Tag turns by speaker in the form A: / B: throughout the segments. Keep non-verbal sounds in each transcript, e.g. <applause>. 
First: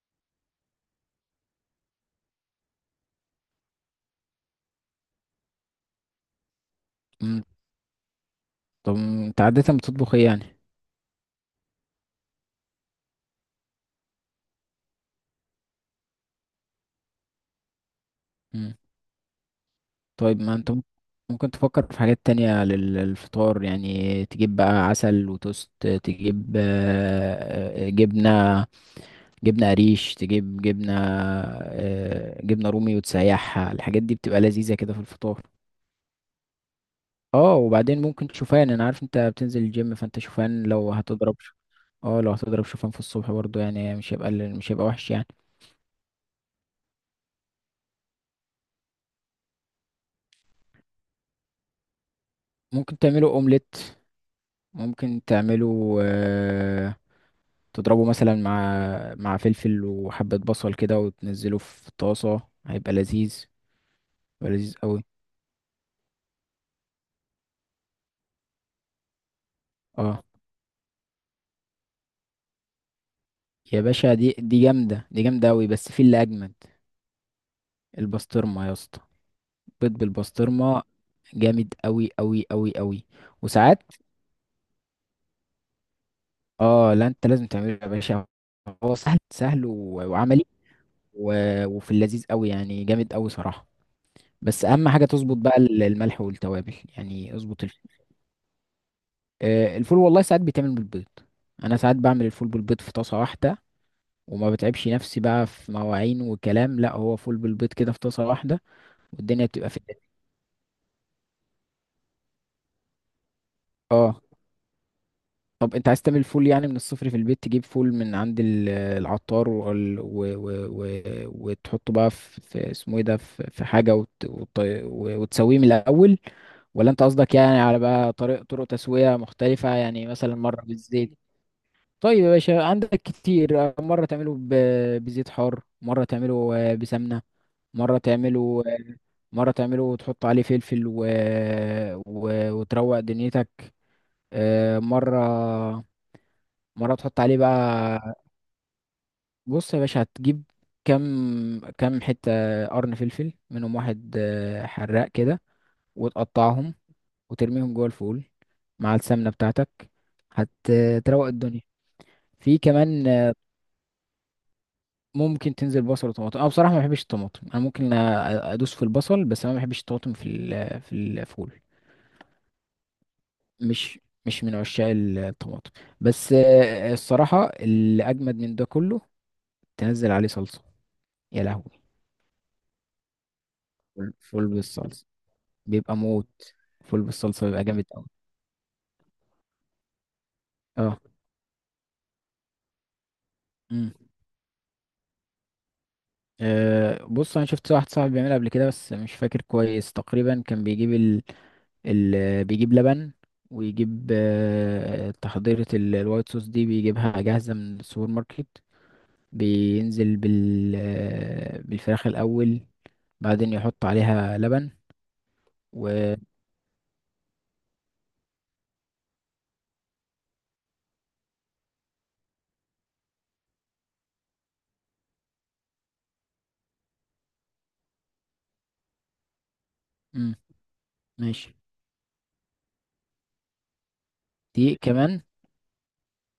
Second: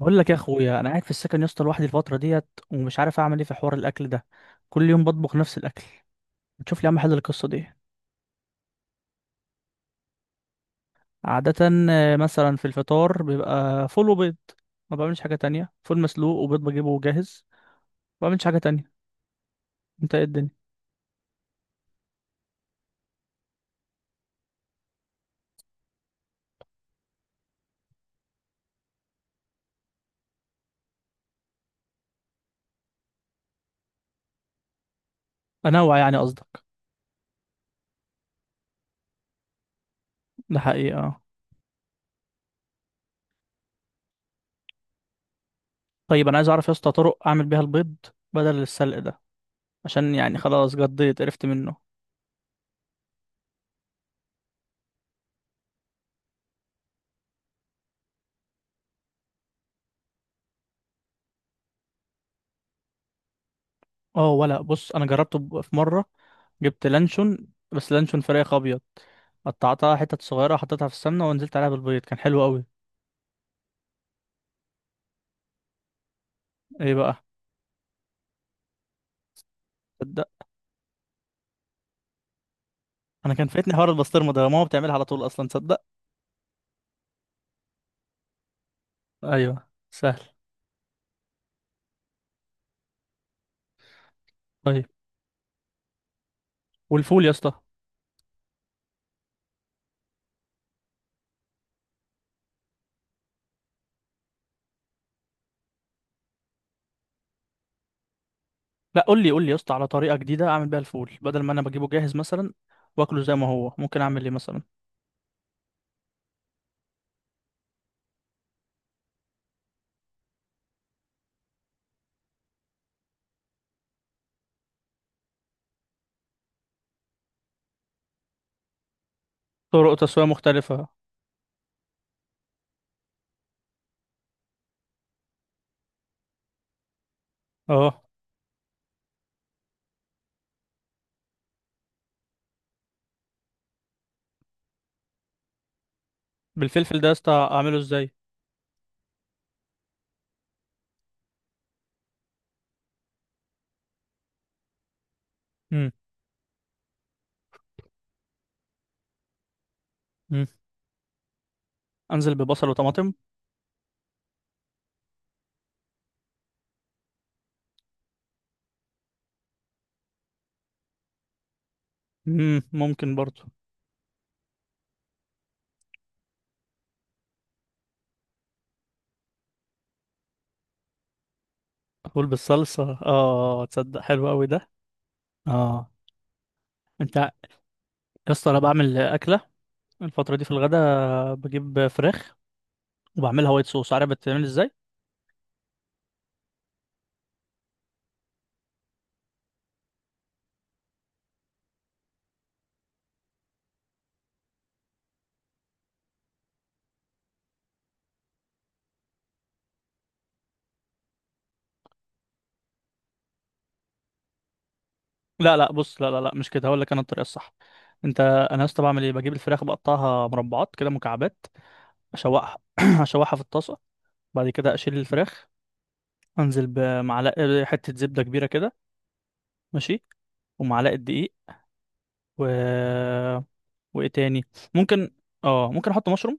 A: بقول لك يا اخويا، انا قاعد في السكن يا اسطى لوحدي الفتره ديت ومش عارف اعمل ايه في حوار الاكل ده. كل يوم بطبخ نفس الاكل. ما تشوف لي يا عم حل
B: مم.
A: القصه دي.
B: طب انت عادة بتطبخ ايه يعني؟
A: عاده. مثلا في الفطار بيبقى فول وبيض. ما بعملش حاجه تانية، فول مسلوق وبيض بجيبه جاهز. ما بعملش حاجه
B: مم.
A: تانية. انت ايه
B: طيب،
A: الدنيا؟
B: ما انت ممكن تفكر في حاجات تانية للفطار، يعني تجيب بقى عسل وتوست، تجيب جبنة، جبنة قريش، تجيب جبنة جبنة رومي وتسيحها، الحاجات دي بتبقى لذيذة كده في الفطار.
A: انوع يعني قصدك؟
B: اه، وبعدين ممكن شوفان، انا عارف انت بتنزل الجيم، فانت
A: ده
B: شوفان لو
A: حقيقه آه.
B: هتضرب اه، لو هتضرب شوفان في الصبح برضو، يعني مش هيبقى وحش يعني.
A: طيب، انا عايز اعرف يا اسطى طرق اعمل بيها البيض بدل السلق ده، عشان يعني خلاص قضيت عرفت منه.
B: ممكن تعمله اومليت، ممكن تعمله، تضربه مثلا مع، فلفل وحبة بصل كده وتنزله في طاسة، هيبقى لذيذ،
A: اه،
B: هيبقى
A: ولا
B: لذيذ
A: بص،
B: قوي.
A: انا جربته في مره. جبت لانشون، بس لانشون فراخ ابيض. قطعتها حتت
B: اه
A: صغيره، حطيتها في السمنه ونزلت عليها بالبيض، كان حلو قوي.
B: يا باشا، دي جامدة، دي جامدة قوي، بس في اللي أجمد،
A: ايه بقى؟
B: البسطرمة يا اسطى، بيض
A: تصدق.
B: بالبسطرمة، جامد قوي قوي قوي قوي.
A: انا كان فايتني
B: وساعات،
A: حوار البسطرمه ده، ماما بتعملها على طول اصلا، تصدق.
B: اه لا، انت لازم تعمله يا باشا، هو سهل، سهل
A: ايوه سهل.
B: وعملي، وفي اللذيذ قوي يعني، جامد قوي صراحة. بس
A: طيب
B: اهم حاجة تظبط بقى الملح والتوابل،
A: والفول يا
B: يعني
A: اسطى؟
B: اظبط. الفول والله ساعات بيتعمل بالبيض، انا ساعات بعمل الفول بالبيض في طاسه واحده، وما بتعبش نفسي بقى في مواعين وكلام، لا، هو فول بالبيض كده في طاسه واحده،
A: لا، قول لي قول
B: والدنيا
A: لي يا
B: بتبقى
A: اسطى
B: في
A: على
B: الدنيا.
A: طريقه جديده اعمل بيها الفول بدل ما انا بجيبه جاهز مثلا. واكله زي ما هو، ممكن
B: اه،
A: اعمل ايه مثلا؟
B: طب انت عايز تعمل فول يعني من الصفر في البيت، تجيب فول من عند العطار و... و... وتحطه بقى في، في اسمه ايه ده، في، في حاجه وتسويه من الاول، ولا انت قصدك يعني على بقى طريق، طرق تسويه مختلفه،
A: طرق
B: يعني
A: تسويه
B: مثلا مره
A: مختلفه.
B: بالزيت. طيب يا باشا، عندك كتير، مرة تعمله بزيت حار، مرة تعمله بسمنة، مرة
A: اه.
B: تعمله مرة تعمله وتحط عليه فلفل وتروق دنيتك، مرة، مرة
A: بالفلفل ده يا
B: تحط
A: اسطى
B: عليه
A: اعمله ازاي؟
B: بقى، بص يا باشا، هتجيب كم، كم حتة قرن فلفل، منهم واحد حراق كده،
A: امم.
B: وتقطعهم، وترميهم جوه الفول مع السمنة بتاعتك، هتروق الدنيا.
A: انزل
B: في
A: ببصل
B: كمان،
A: وطماطم.
B: ممكن تنزل بصل وطماطم، انا بصراحه ما بحبش الطماطم، انا ممكن ادوس في البصل، بس انا ما بحبش الطماطم في في الفول،
A: ممكن برضه.
B: مش مش من عشاق الطماطم. بس الصراحه اللي اجمد من ده كله، تنزل عليه صلصه، يا لهوي.
A: فول بالصلصة، اه تصدق
B: فول
A: حلو قوي
B: فول
A: ده.
B: بالصلصه
A: اه.
B: بيبقى موت، فول
A: انت يا
B: بالصلصه بيبقى جامد قوي.
A: اسطى، انا بعمل اكلة الفترة دي في
B: اه.
A: الغداء، بجيب فراخ وبعملها وايت صوص،
B: امم.
A: عارف بتتعمل ازاي؟
B: أه، بص، انا شفت واحد صاحبي بيعملها قبل كده، بس مش فاكر كويس، تقريبا كان بيجيب اللي بيجيب لبن، ويجيب تحضيرة الوايت صوص دي، بيجيبها جاهزة من السوبر ماركت، بينزل بال بالفراخ الأول، بعدين يحط عليها لبن،
A: لا لا، بص، لا
B: و،
A: لا لا، مش كده، هقول لك انا الطريقة الصح. انت، انا يا اسطى بعمل ايه، بجيب الفراخ بقطعها مربعات كده، مكعبات. اشوحها <clears throat> اشوحها في الطاسة. بعد كده اشيل الفراخ. انزل بمعلقة حتة زبدة كبيرة كده. ماشي.
B: مم،
A: ومعلقة دقيق.
B: ماشي.
A: و وايه تاني؟
B: دي
A: ممكن.
B: كمان.
A: اه ممكن احط مشروم.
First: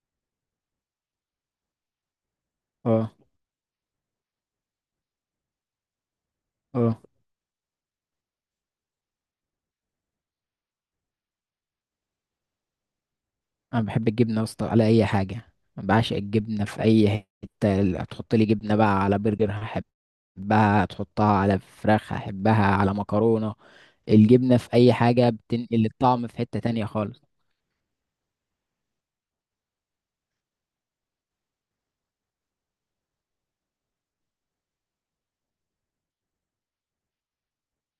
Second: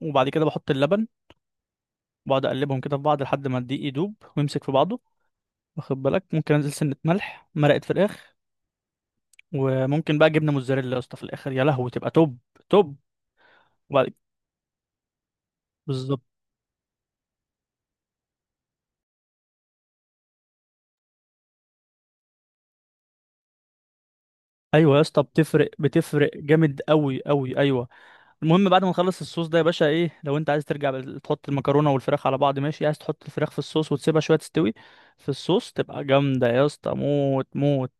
A: وبعد كده بحط اللبن. بقعد اقلبهم كده في
B: اه.
A: بعض لحد ما الدقيق يدوب ويمسك في بعضه. واخد بالك، ممكن انزل سنة
B: اه،
A: ملح، مرقة فراخ. وممكن بقى جبنة موتزاريلا يا اسطى في الاخر، يا لهوي، تبقى توب توب.
B: أنا بحب
A: وبعد-
B: الجبنة يا اسطى على أي حاجة، أنا بعشق
A: بالظبط.
B: الجبنة في أي حتة، هتحط لي جبنة بقى على برجر هحبها، هتحطها على فراخ هحبها، على مكرونة، الجبنة في أي
A: ايوه يا اسطى
B: حاجة
A: بتفرق،
B: بتنقل الطعم
A: بتفرق
B: في حتة
A: جامد
B: تانية خالص.
A: قوي قوي، ايوه. المهم بعد ما نخلص الصوص ده يا باشا، ايه لو انت عايز ترجع تحط المكرونه والفراخ على بعض، ماشي، عايز تحط الفراخ في الصوص وتسيبها شويه تستوي في الصوص، تبقى جامده يا اسطى، موت موت.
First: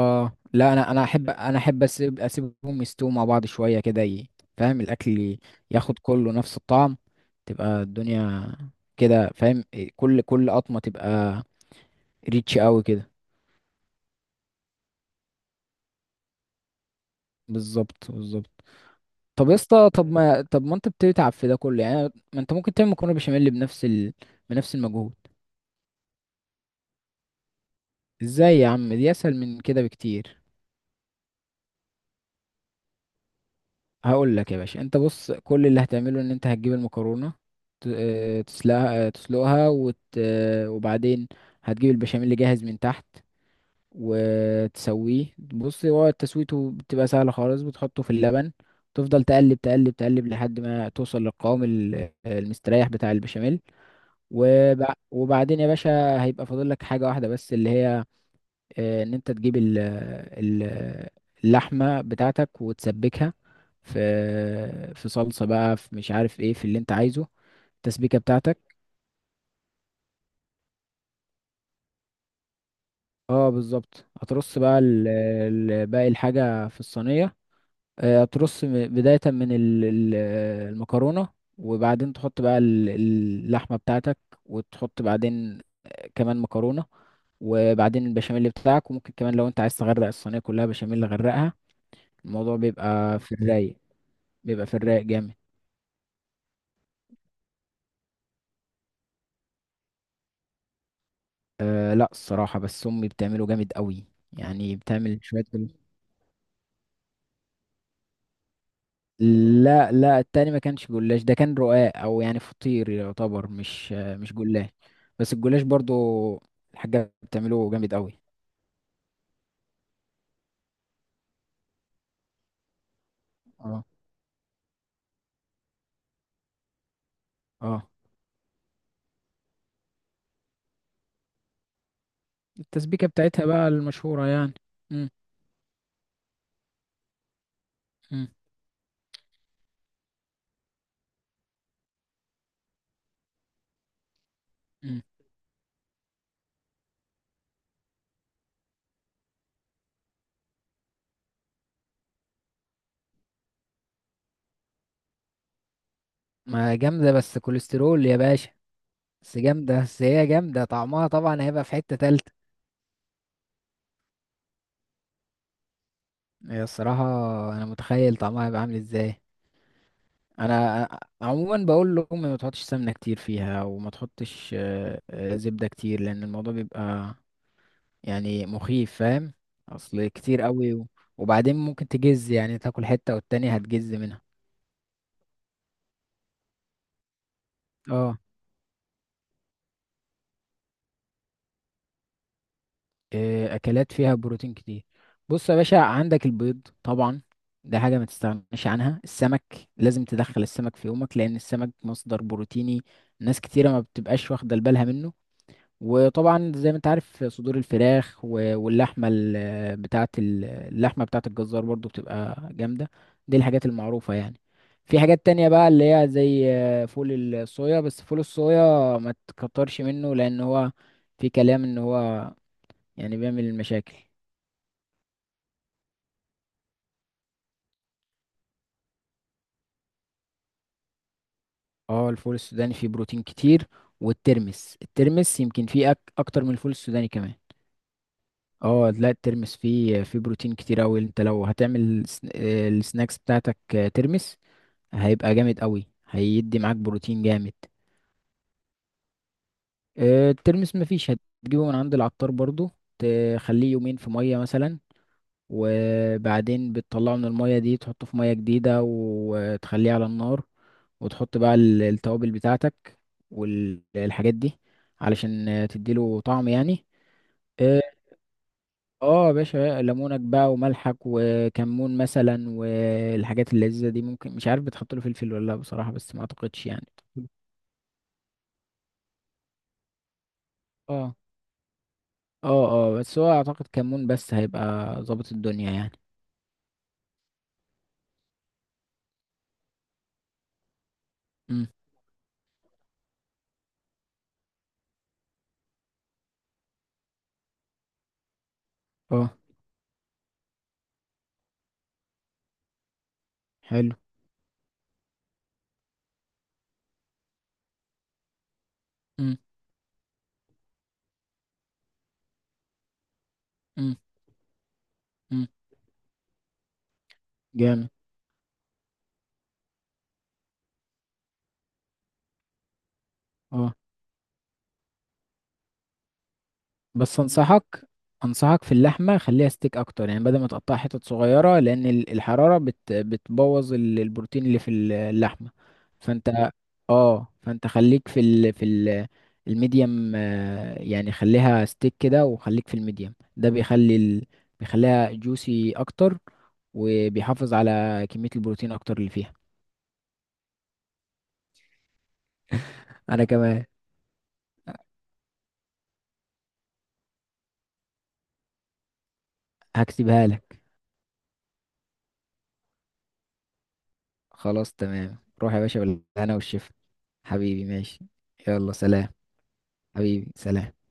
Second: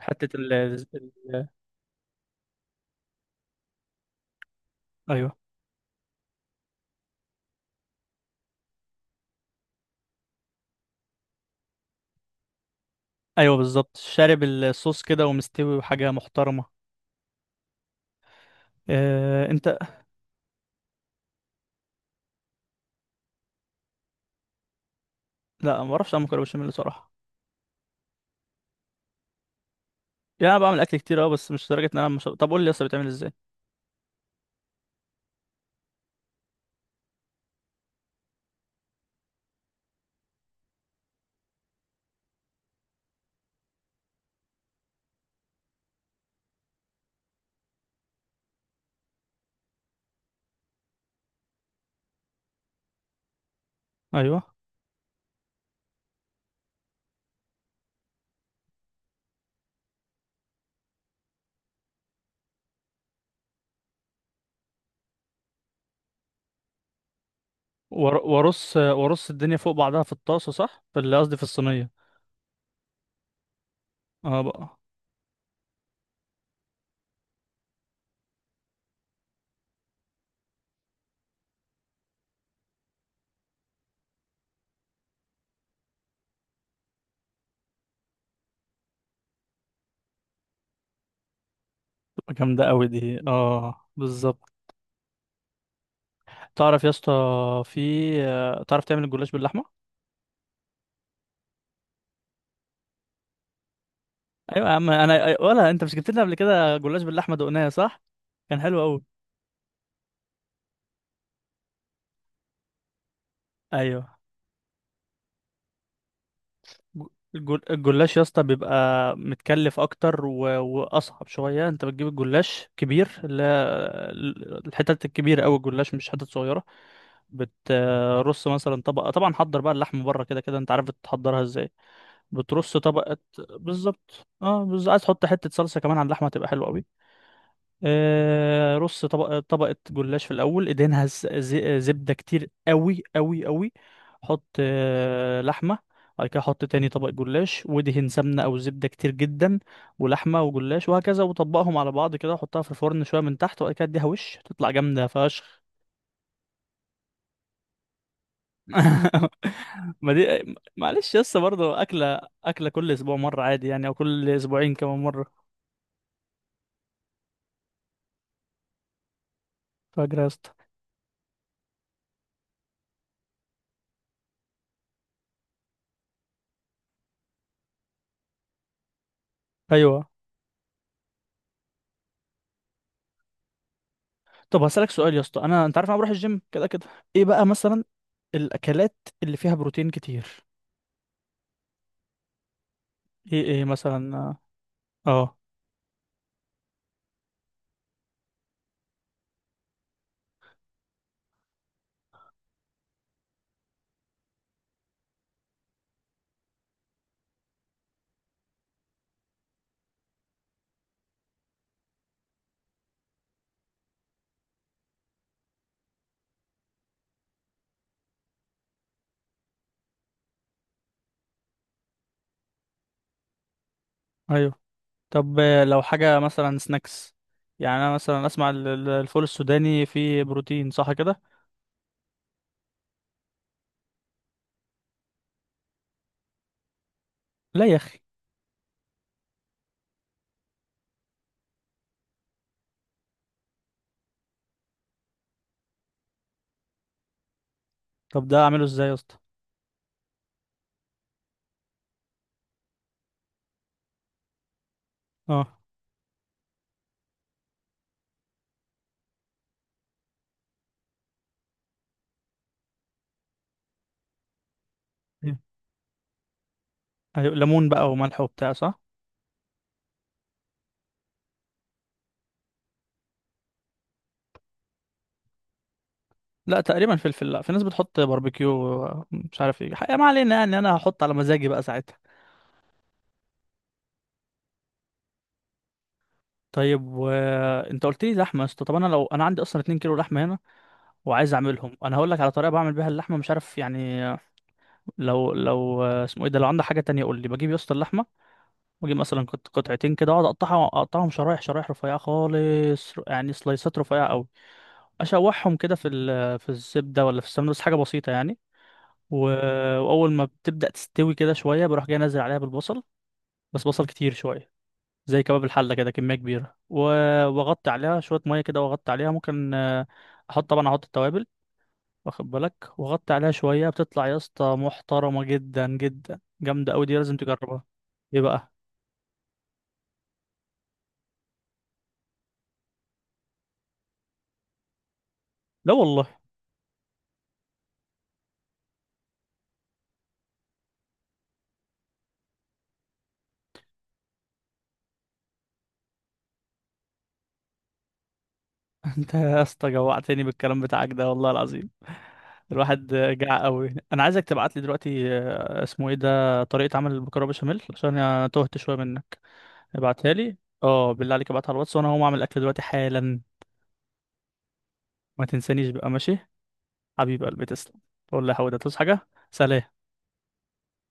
A: حته
B: لا، انا انا احب انا احب اسيبهم يستووا مع بعض شويه كده فاهم؟
A: ايوه
B: الاكل ياخد كله نفس الطعم، تبقى الدنيا كده، فاهم إيه، كل قطمه تبقى ريتش قوي كده.
A: ايوه بالظبط، شارب الصوص كده ومستوي، وحاجه محترمه.
B: بالظبط، بالظبط. طب
A: إيه
B: يا
A: انت؟
B: اسطى، طب ما انت بتتعب في ده كله يعني، ما انت ممكن تعمل مكرونه بشاميل بنفس بنفس المجهود.
A: لا، ما اعرفش اعمل مكرونه بشاميل صراحه.
B: ازاي يا عم؟ دي اسهل من كده بكتير.
A: يعني انا بعمل اكل كتير اه، بس مش لدرجه ان انا مش... طب قول لي اصلا بتعمل ازاي.
B: هقول لك يا باشا، انت بص، كل اللي هتعمله ان انت هتجيب المكرونه، تسلقها، وت... آه، وبعدين هتجيب البشاميل اللي جاهز من تحت وتسويه، بص، هو تسويته بتبقى سهله خالص، بتحطه في اللبن، تفضل تقلب تقلب تقلب لحد ما توصل للقوام المستريح بتاع البشاميل.
A: ايوه.
B: وبعدين يا باشا، هيبقى فاضل لك حاجه واحده بس، اللي هي ان انت تجيب اللحمه بتاعتك وتسبكها في، في صلصه بقى، في، مش عارف ايه، في اللي انت عايزه،
A: ور-
B: التسبيكه بتاعتك.
A: وارص وارص الدنيا فوق بعضها في الطاسه، صح، في اللي قصدي في الصينيه.
B: اه، بالظبط،
A: اه
B: هترص
A: بقى.
B: بقى باقي الحاجه في الصينيه، هترص بدايه من المكرونه، وبعدين تحط بقى اللحمه بتاعتك، وتحط بعدين كمان مكرونه، وبعدين البشاميل بتاعك، وممكن كمان لو انت عايز تغرق الصينيه كلها بشاميل غرقها،
A: تبقى
B: الموضوع
A: جامده قوي
B: بيبقى
A: دي،
B: في الرايق،
A: اه بالظبط.
B: بيبقى في الرايق جامد.
A: تعرف يا اسطى في تعرف تعمل الجلاش باللحمه؟
B: أه لا، الصراحة بس أمي بتعمله جامد قوي،
A: ايوه يا
B: يعني
A: عم،
B: بتعمل
A: انا
B: شوية
A: ولا انت مش جبت لنا قبل كده جلاش باللحمه دقناه، صح، كان حلو قوي.
B: لا لا، التاني ما كانش جلاش، ده كان رقاق، أو يعني فطير يعتبر، مش
A: ايوه.
B: مش جلاش، بس الجلاش برضو الحاجة
A: الجل-
B: بتعمله جامد
A: الجلاش يا
B: قوي.
A: اسطى بيبقى متكلف اكتر و... واصعب شويه. انت بتجيب الجلاش كبير، اللي
B: اه.
A: هي الحتت الكبيره، او الجلاش مش حتت صغيره.
B: اه،
A: بترص مثلا طبقه، طبعا حضر بقى اللحم بره كده، كده انت عارف بتحضرها ازاي. بترص
B: التسبيكة
A: طبقه
B: بتاعتها بقى المشهورة
A: بالظبط،
B: يعني.
A: اه بالظبط، عايز
B: مم.
A: تحط حته صلصه كمان على اللحمه تبقى حلوه قوي.
B: مم.
A: رص طبقة طبقة جلاش في الأول، ادهنها زبدة كتير قوي قوي قوي. حط
B: مم.
A: لحمة. بعد كده حط تاني طبق جلاش ودهن سمنة أو زبدة كتير جدا. ولحمة وجلاش وهكذا، وطبقهم على بعض كده، وحطها في الفرن شوية من تحت، وبعد كده اديها وش، تطلع جامدة فشخ.
B: ما جامدة، بس كوليسترول يا باشا.
A: <laughs>
B: بس جامدة، بس
A: ما دي
B: هي جامدة، طعمها
A: معلش يا اسطى،
B: طبعا هيبقى في
A: برضه
B: حتة
A: أكلة
B: تالتة.
A: أكلة كل أسبوع مرة عادي يعني، أو كل أسبوعين كمان مرة.
B: هي الصراحة، أنا متخيل طعمها هيبقى عامل ازاي.
A: فاجرة يا اسطى.
B: انا عموما بقول لهم ما تحطش سمنه كتير فيها، وما تحطش زبده كتير، لان الموضوع بيبقى يعني مخيف، فاهم؟ اصل
A: أيوه.
B: كتير قوي، وبعدين ممكن تجز، يعني تاكل حته والتانية هتجز منها.
A: طب هسألك سؤال يا اسطى، أنت عارف أنا بروح الجيم كده كده. ايه بقى مثلا
B: اه.
A: الأكلات اللي فيها بروتين كتير؟ ايه ايه
B: اكلات فيها
A: مثلا؟
B: بروتين كتير.
A: اه.
B: بص يا باشا، عندك البيض طبعا، ده حاجه ما تستغناش عنها. السمك، لازم تدخل السمك في يومك، لان السمك مصدر بروتيني، ناس كتيره ما بتبقاش واخده بالها منه. وطبعا زي ما انت عارف، صدور الفراخ واللحمه بتاعه اللحمه بتاعه الجزار برضو بتبقى جامده، دي الحاجات المعروفه يعني. في حاجات تانية بقى اللي هي زي فول الصويا، بس فول الصويا ما تكترش منه، لان هو في كلام ان هو يعني بيعمل مشاكل.
A: ايوه. طب لو حاجة مثلا سناكس، يعني انا مثلا اسمع الفول السوداني فيه بروتين صح كده؟
B: اه، الفول السوداني فيه بروتين كتير، والترمس يمكن فيه اكتر من الفول السوداني كمان.
A: لا يا اخي.
B: اه لا، الترمس فيه بروتين كتير اوي، انت لو هتعمل السناكس بتاعتك ترمس، هيبقى جامد قوي، هيدي معاك بروتين جامد.
A: طب ده اعمله ازاي يا اسطى؟
B: الترمس مفيش، هتجيبه من عند العطار برضو، تخليه يومين في مية مثلا،
A: اه.
B: وبعدين بتطلعه من المية دي، تحطه في مية جديدة وتخليه على النار، وتحط بقى التوابل بتاعتك والحاجات دي،
A: إيه؟
B: علشان تديله طعم يعني.
A: ايوه، ليمون
B: اه.
A: بقى وملح وبتاع، صح.
B: آه يا باشا، ليمونك بقى وملحك وكمون مثلا، والحاجات اللذيذة دي، ممكن، مش عارف بتحط له فلفل ولا لا بصراحة، بس ما
A: لا
B: اعتقدش يعني.
A: تقريبا فلفل، لا في ناس بتحط باربيكيو مش عارف ايه حقيقة، ما علينا يعني، انا هحط على
B: اه.
A: مزاجي بقى ساعتها.
B: اه، اه، بس هو اعتقد كمون بس، هيبقى ظابط الدنيا يعني.
A: طيب، وانت قلت لي لحمه يا اسطى، طب انا لو انا عندي اصلا 2 كيلو لحمه هنا وعايز
B: امم.
A: اعملهم، انا هقول لك على طريقه بعمل بيها اللحمه، مش عارف يعني. لو لو اسمه ايه ده، لو عندك حاجه تانية قول لي. بجيب يا اسطى اللحمه واجيب مثلا
B: اه،
A: قطعتين كده، اقعد اقطعهم شرايح شرايح رفيعه خالص، يعني سلايسات
B: حلو.
A: رفيعه قوي. اشوحهم كده في الزبده، ولا في السمنه، بس حاجه بسيطه يعني. و-
B: امم.
A: واول ما بتبدا تستوي كده شويه، بروح جاي انزل عليها بالبصل، بس بصل
B: امم.
A: كتير شويه، زي كباب
B: امم.
A: الحله كده، كميه كبيره، و- واغطي
B: جامد.
A: عليها شويه ميه كده، واغطي عليها، ممكن احط، طبعا احط التوابل. واخد بالك وغطي عليها شوية،
B: اه،
A: بتطلع يا اسطى محترمة جدا جدا، جامدة أوي دي، لازم
B: بس
A: تجربها.
B: انصحك،
A: ايه بقى؟
B: انصحك في اللحمه، خليها ستيك اكتر، يعني بدل ما تقطعها حتت صغيره، لان الحراره بتبوظ البروتين اللي في اللحمه.
A: لا والله.
B: فانت، اه، فانت خليك في ال في ال الميديم، يعني خليها ستيك كده، وخليك في الميديم، ده بيخلي بيخليها جوسي اكتر، وبيحافظ على كميه البروتين
A: <laughs>
B: اكتر اللي
A: انت
B: فيها.
A: يا اسطى جوعتني بالكلام بتاعك ده والله العظيم، الواحد
B: انا
A: جاع
B: كمان.
A: قوي. انا عايزك تبعت لي دلوقتي اسمه ايه ده، طريقة عمل المكرونة بشاميل، عشان انا تهت شوية منك. ابعتها
B: هكتبها
A: لي.
B: لك.
A: اه بالله عليك، ابعتها على الواتس، وانا هقوم اعمل اكل دلوقتي حالا.
B: خلاص تمام،
A: ما
B: روح يا
A: تنسانيش
B: باشا
A: بقى، ماشي،
B: بالهنا والشفا.
A: حبيب قلبي،
B: حبيبي،
A: تسلم.
B: ماشي.
A: قول لي يا حوده
B: يلا
A: تصحى
B: سلام.
A: حاجة؟ سلام.
B: حبيبي، سلام.